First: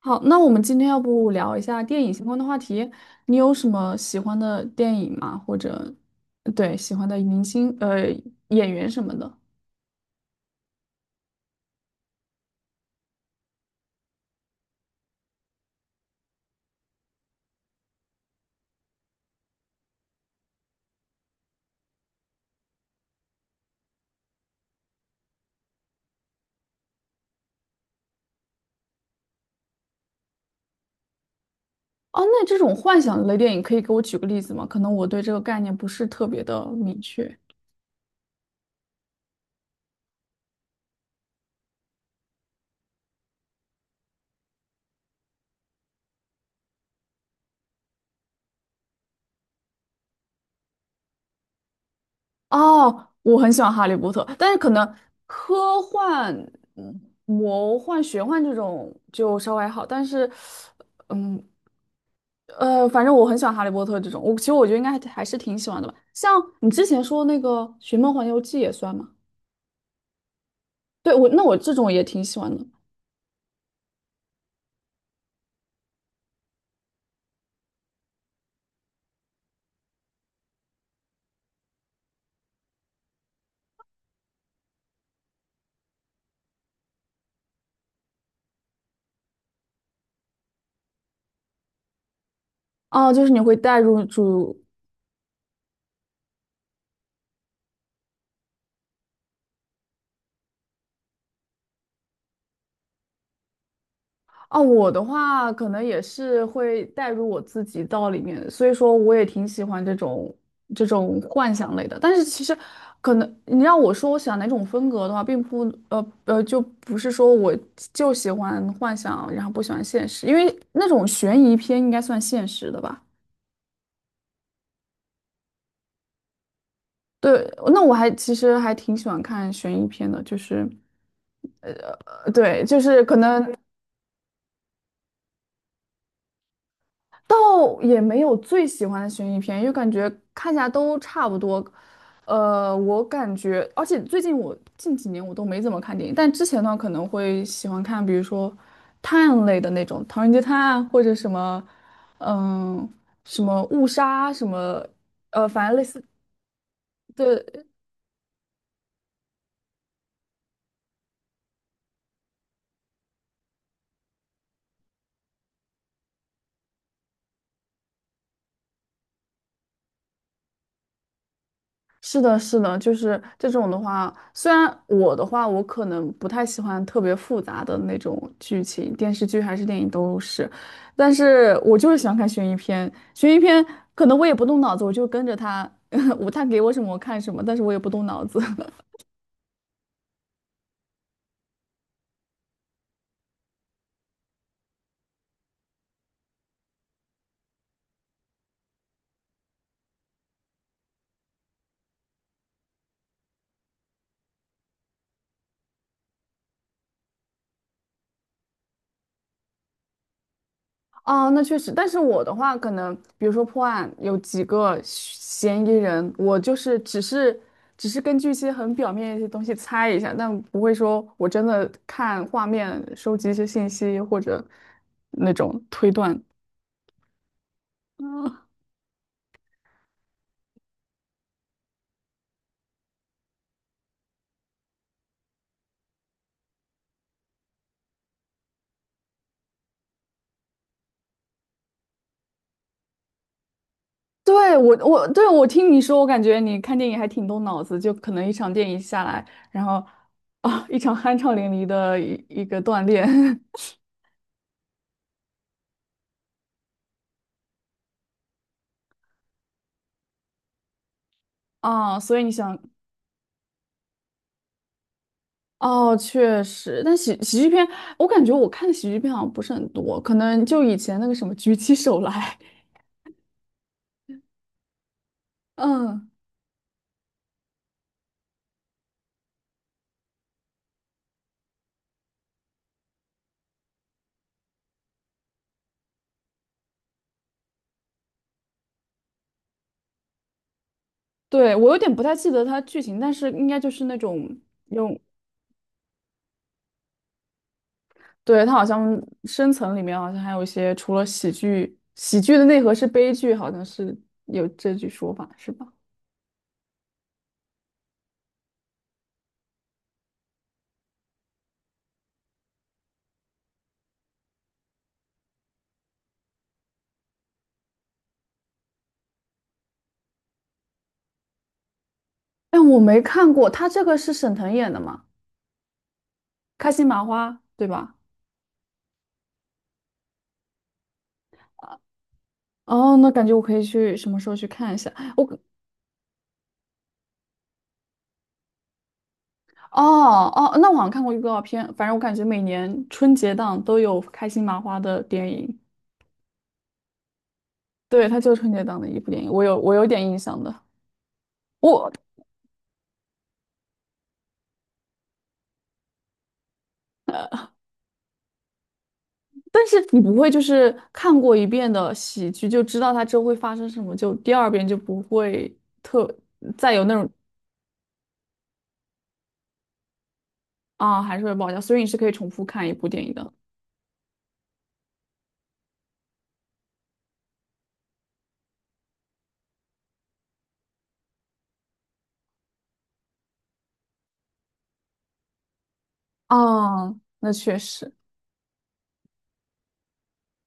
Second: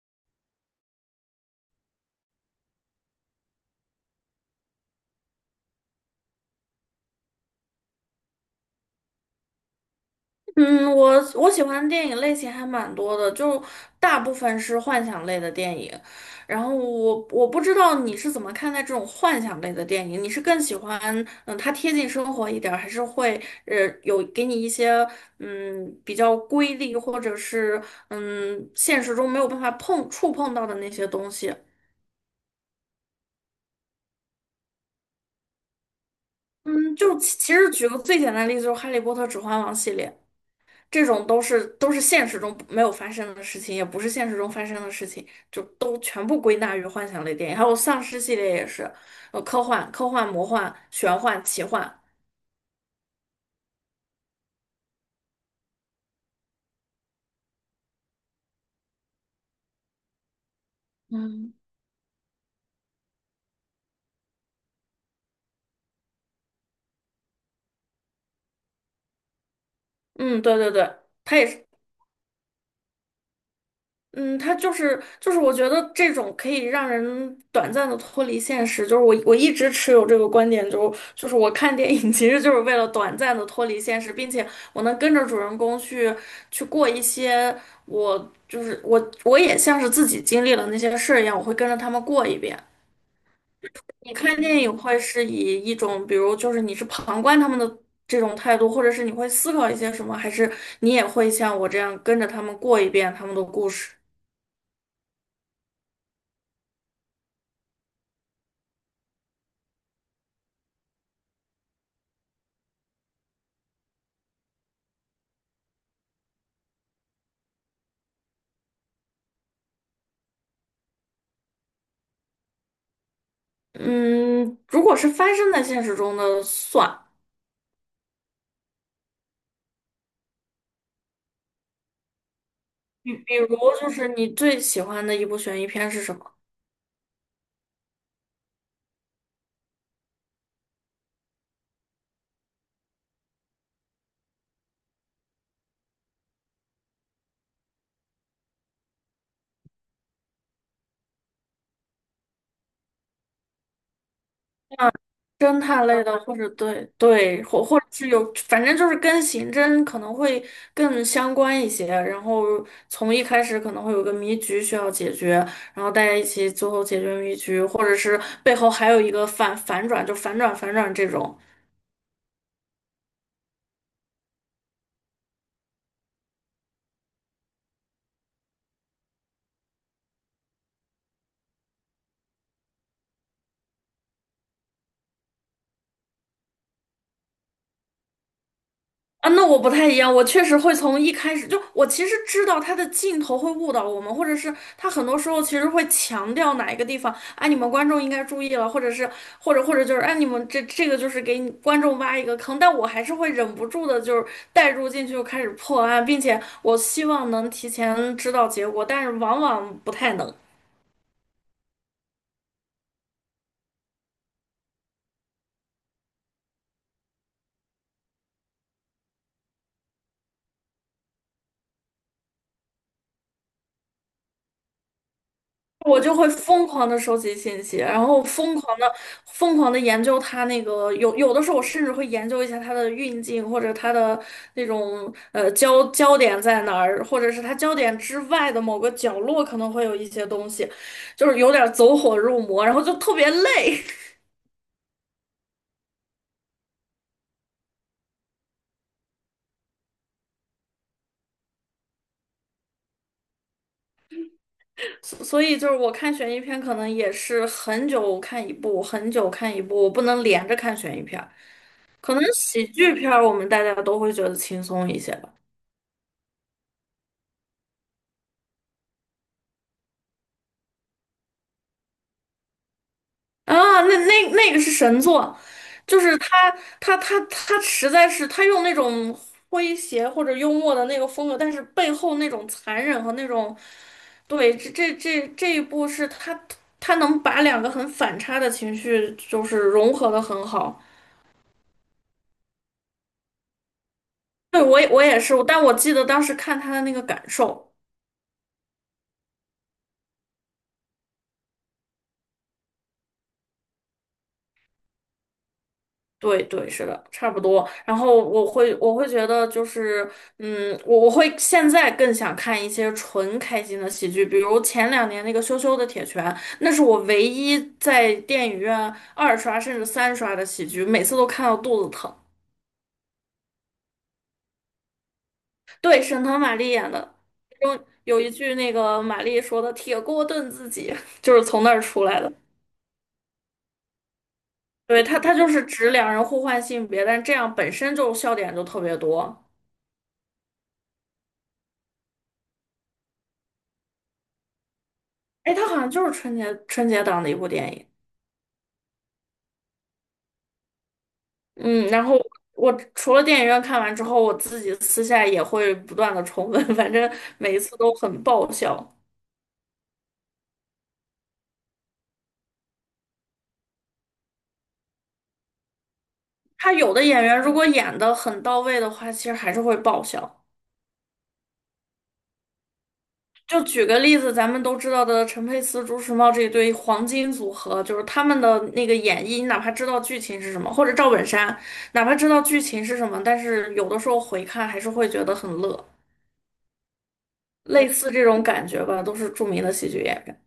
好，那我们今天要不聊一下电影相关的话题？你有什么喜欢的电影吗？或者，对，喜欢的明星、演员什么的？嗯，我喜欢的电影类型还蛮多的，就大部分是幻想类的电影。然后我不知道你是怎么看待这种幻想类的电影，你是更喜欢它贴近生活一点儿，还是会呃有给你一些比较瑰丽或者是现实中没有办法碰到的那些东西？哦，那这种幻想类电影可以给我举个例子吗？可能我对这个概念不是特别的嗯，明就确。其实举个最简单的例子，就是《哈利波特》《指环王》系列。这种都是现实中没有发生的事情，也不是现实中发生的事情，就都全部归纳于幻想类电影。还有丧尸系列也是，科幻、魔幻、玄幻、奇幻，哦，我很喜欢《哈利波特》，但是可能科幻、魔幻、玄幻这种就稍微还好，但是，嗯，嗯，反正我很喜欢《哈利波特》这种，我其实觉得应该还是挺喜欢的吧。像你之前说那个《寻梦环游记》也算吗？嗯，对对对，对，我它那也我是。这种也挺喜欢的。嗯，他就是，我觉得这种可以让人短暂的脱离现实，就是我一直持有这个观点，就是我看电影其实就是为了短暂的脱离现实，并且我能跟着主人公去去过一些，我就是我也像是自己经历了那些事儿一样，我会跟着他们过一遍。哦，就是你会带入你看电主，影会是以一种，比如就是你是旁观他们的这种态度，或者是你会思考一些什么，还是你也会像我这样跟着他们过一遍他们的故事？哦，我的话可能也是会带入我自己到里面，所以说我也挺喜欢这种幻想类的。但是其实可能你让我说我喜欢哪种风格的话，并不就不是说我就喜欢幻想，然后不喜欢现实，因为那种悬疑片应该算现实的吧。嗯，如果是发生在现实中的算。对，那我其实还挺喜欢看悬疑片的，就是，呃，对，就是比可比能如就是你最喜欢的一部悬疑片是什么？倒也没有最喜欢的悬疑片，因为感觉看起来都差不多。我感觉，而且最近近几年我都没怎么看电影，但之前的话可能会喜欢看，比如说探案类的那种《唐人街探案》或者什么，嗯，什么误杀什么，侦反正类探似，类的，或者对对，对，或者是有，反正就是跟刑侦可能会更相关一些。然后从一开始可能会有个谜局需要解决，然后大家一起最后解决谜局，或者是背后还有一个反转，就反转这种。是的，是的，就是这种的话，虽然我的话，我可能不太喜欢特别复杂的那种剧情，电视剧还是电影都是，但是我就是喜欢看悬疑片。悬疑片可能我也不动脑子，我就跟着他，我他给我什么我看什么，但是我也不动脑子。啊，那我不太一样，我确实会从一开始就，我其实知道他的镜头会误导我们，或者是他很多时候其实会强调哪一个地方，啊，你们观众应该注意了，或者是或者或者就是，哎，你们这个就是给你观众挖一个坑，但我还是会忍不住的，就是带入进去就开始破案，并且我希望能提前知道结果，但是往往不太能。哦，那确实，但是我的话，可能比如说破案有几个嫌疑人，我就是只是根据一些很表面的一些东西猜一下，但不会说我真的看画面收集一些信息或者那种推我就断。会疯狂的收集信息，然后啊，疯狂的研究它那个，有的时候我甚至会研究一下它的运镜或者它的那种焦点在哪儿，或者是它焦点之外的某个角落可能会有一些东西，就是有点走火入魔，然后就特别累。对，我听你说，我感觉你看电影还挺动脑子，就可能一场电影下来，然后啊，一场酣畅淋漓的一个锻炼 所以就是我看悬疑片可能也是很久看一部，很久看一部，我不能连着看悬疑片儿。啊，可所能以你想。喜剧片儿我们大家都会觉得轻松一些吧。哦，确实，但喜剧片,我感觉我看的喜剧片好像不是很多，可能就以前那个什么《举起手来》，啊，那个是神作，就嗯，是他他实在是他用那种诙谐或者幽默的那个风格，但是背后那种残忍和那种，对，这一部是他他能把两个很反差的情绪就是融合的很好。对，我有点不太记得它剧情，但是应该就是那种，对，我也是，但我记得当时看他的那个感受。对，它好像深层里面好像还有一些，除了喜剧，喜剧的内核是悲剧，好像是有这句说法，是吧？对对，是的，差不多。然后我会觉得就是，嗯，我我会现在更想看一些纯开心的喜剧，比如前两年那个《羞羞的铁拳》，那是我唯一在电影院二刷甚至三刷的喜剧，每次都看到肚子疼。但我没看过，它这个是沈腾演的嘛，对，沈腾、马开丽心演麻的，花，其对中吧？有一句那个马丽说的"铁锅炖自己"，就是从那儿出来的。哦，那感觉我可以去什么时候去看一下。对，他他我。就是指两人互换性别，但这样本身就笑点就特别多。哦哦，那我好像看过预告片，反正我感觉每年春节档都有开心麻花的电哎，影，他好像就是春节档的一部电影。对，它就是春节档的一部电影，我有点印象的。嗯，我，然后我除了电影院看完之后，我自己私下也会不断的重温，反正每一次都很爆笑。但是你不会就是看过一遍的喜剧就知道它之后会发生什么，就第二遍就不会特他再有有那的种演员如果演的很到位的话，其实还是会爆笑。啊还是会爆笑，所以你是可以重复看一部电影的。就举个例子，咱们都知道的陈佩斯、朱时茂这一对黄金组合，就是他们的那个演绎，你哪怕知道剧情是什么，或者赵本山，哪怕知道剧情是什么，但是有的时候回看还是会觉得很乐。啊，那确类实。似这种感觉吧，都是著名的喜剧演员。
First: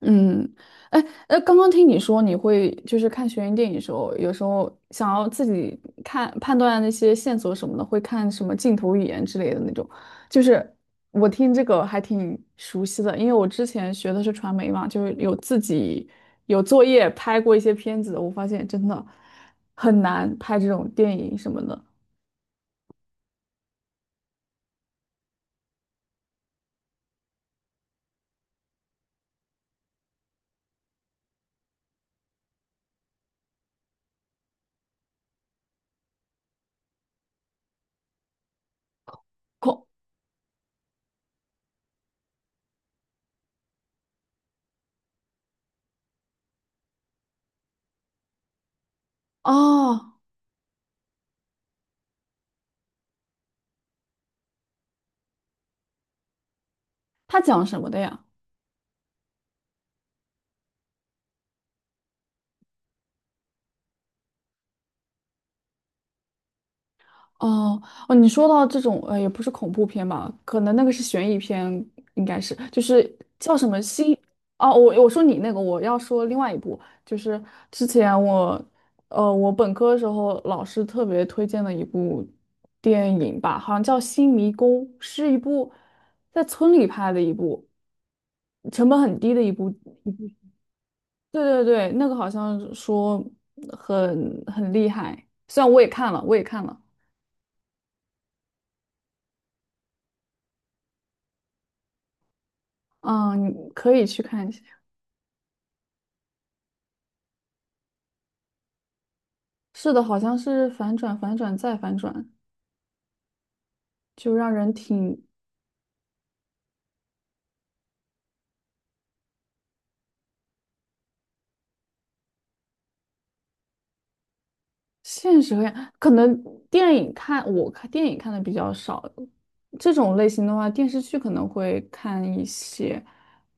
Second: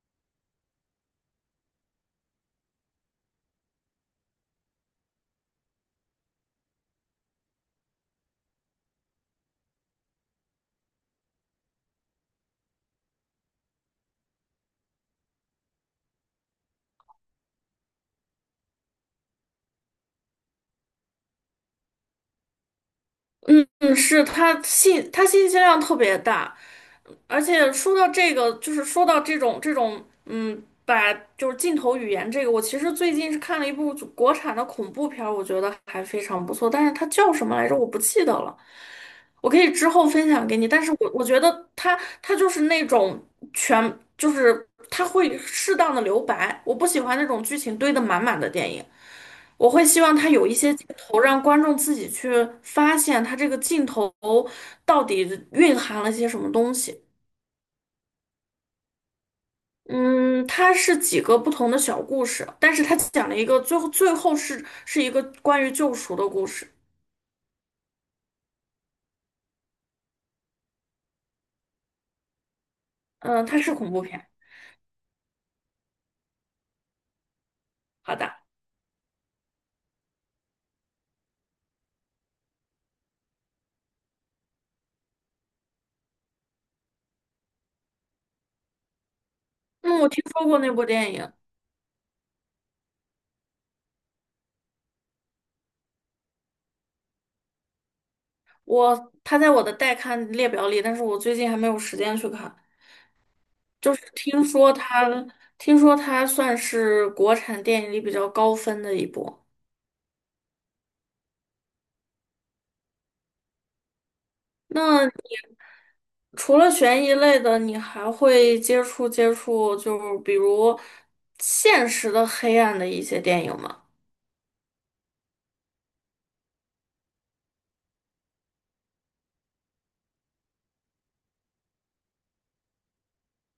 嗯，哎，刚刚听你说你会就是看悬疑电影的时候，有时候想要自己看判断那些线索什么的，会看什么镜头语言之类的那种。就是我听这个还挺熟悉的，因为我之前学的是传媒嘛，就是有自己有作业拍过一些片子，我发现真的很难拍这种电影什么的。嗯，是他他信息量特别大，而且说到这个，就是说到这种，嗯，把就是镜头语言这个，我其实最近是看了一部国产的恐怖片儿我觉得还非常不错，但是它叫什么来着？我不记得了，我可以恐，之后分享给你。但是我觉得它它就是那种全就是它会适当的留白，我不喜欢那种剧情堆得满满的电影。我会希望哦，它有一些镜头，让观众自己去发现它这个镜头到底蕴含了些什么东西。他讲什么的呀？嗯，它是几个不同的小故事，但是它讲了一个最后是一个关于救赎的故事。哦哦，你说到这种也不是恐怖片吧？可能那个是悬疑片，应该是就是嗯，叫它什是么恐怖心片。哦，我说你那个，我要说另外一部，就是之前好的。我我本科的时候老师特别推荐的一部电影吧，好像叫《新迷宫》，是一部在村里拍的一部，成本很低的一部嗯，我一听部，说过那部电影，对对对，那个好像说很厉害，虽然我也看了，我也看了。它在我的待看列表里，但是我最近还没有时间去看。嗯，你可就是以去听看一下。说它，听说它算是国产电影里比较高分的一部。是的，好像是反转、反转再反转，就让人挺那除了悬疑类的，你还会接触，就是比如现实的黑暗的一些电影吗？现实和呀。可能电影看，我看电影看的比较少，这种类型的话，电视剧可能会看一些。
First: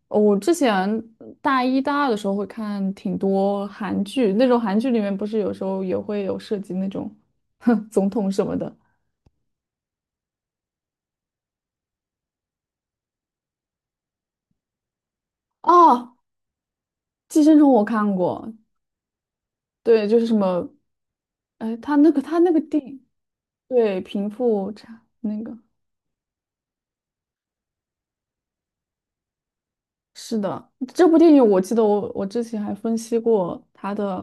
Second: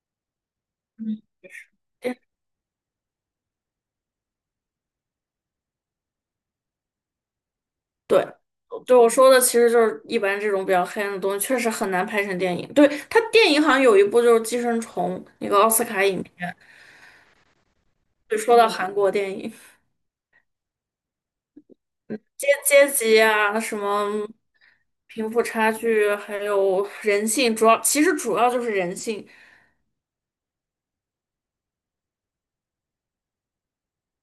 哦我之前大一、大二的时候会看挺多韩剧，那种韩剧里面不是有时候也会有涉及那种 总对，统什么的。对我说的其实就是一般这种比较黑暗的东西，确实很难拍成电影。对，它电影好像有一部就是《寄生虫》，那个奥斯卡哦，影片，《寄生虫》我看就过，说到韩国电影，对，就是什么，哎，他那个他阶那个电阶影。级啊，什对，么贫富差贫富那个差距，还有人性，主要其实主要就是人性。是的，这部电影我记得我之前还分析过它的，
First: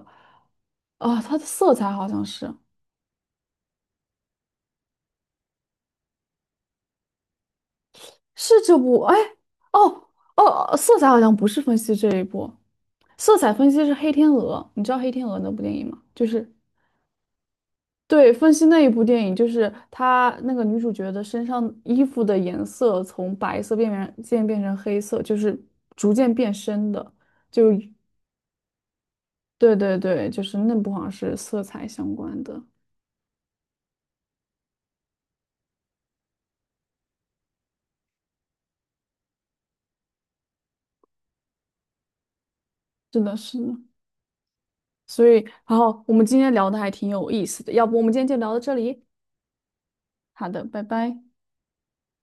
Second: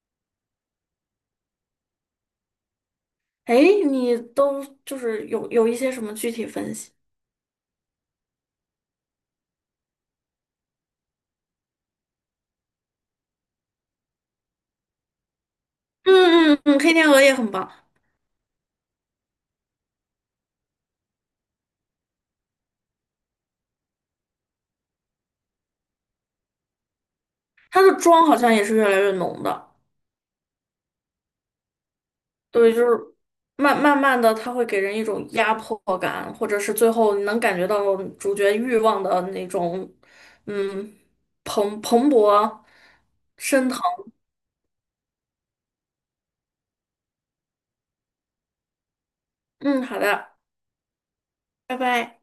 啊、它的色彩好像是哎，你都就是有一些什么具体分析？是这部，哎，哦哦，色彩好像不是分析这一部，色彩分析是《黑天鹅》，你知道《黑天鹅》那部电影吗？就是嗯嗯嗯，《黑天鹅》也很棒，对，分析那一部电影，就是她那个女主角的身上衣服的颜色从白色变渐变成黑色，就是逐渐变深的，就。它的妆好像也是越来越浓的。对对对，就是那部好像是色彩相关的，对，就是慢慢的，它会给人一种压迫感，或者是最后你能感觉到主角欲望的那种，嗯，蓬勃是的，是升的。腾。所以，然后我们今天聊的还挺有意思的，要不我们今天就聊到这里？嗯，好的，好的，拜拜。拜拜。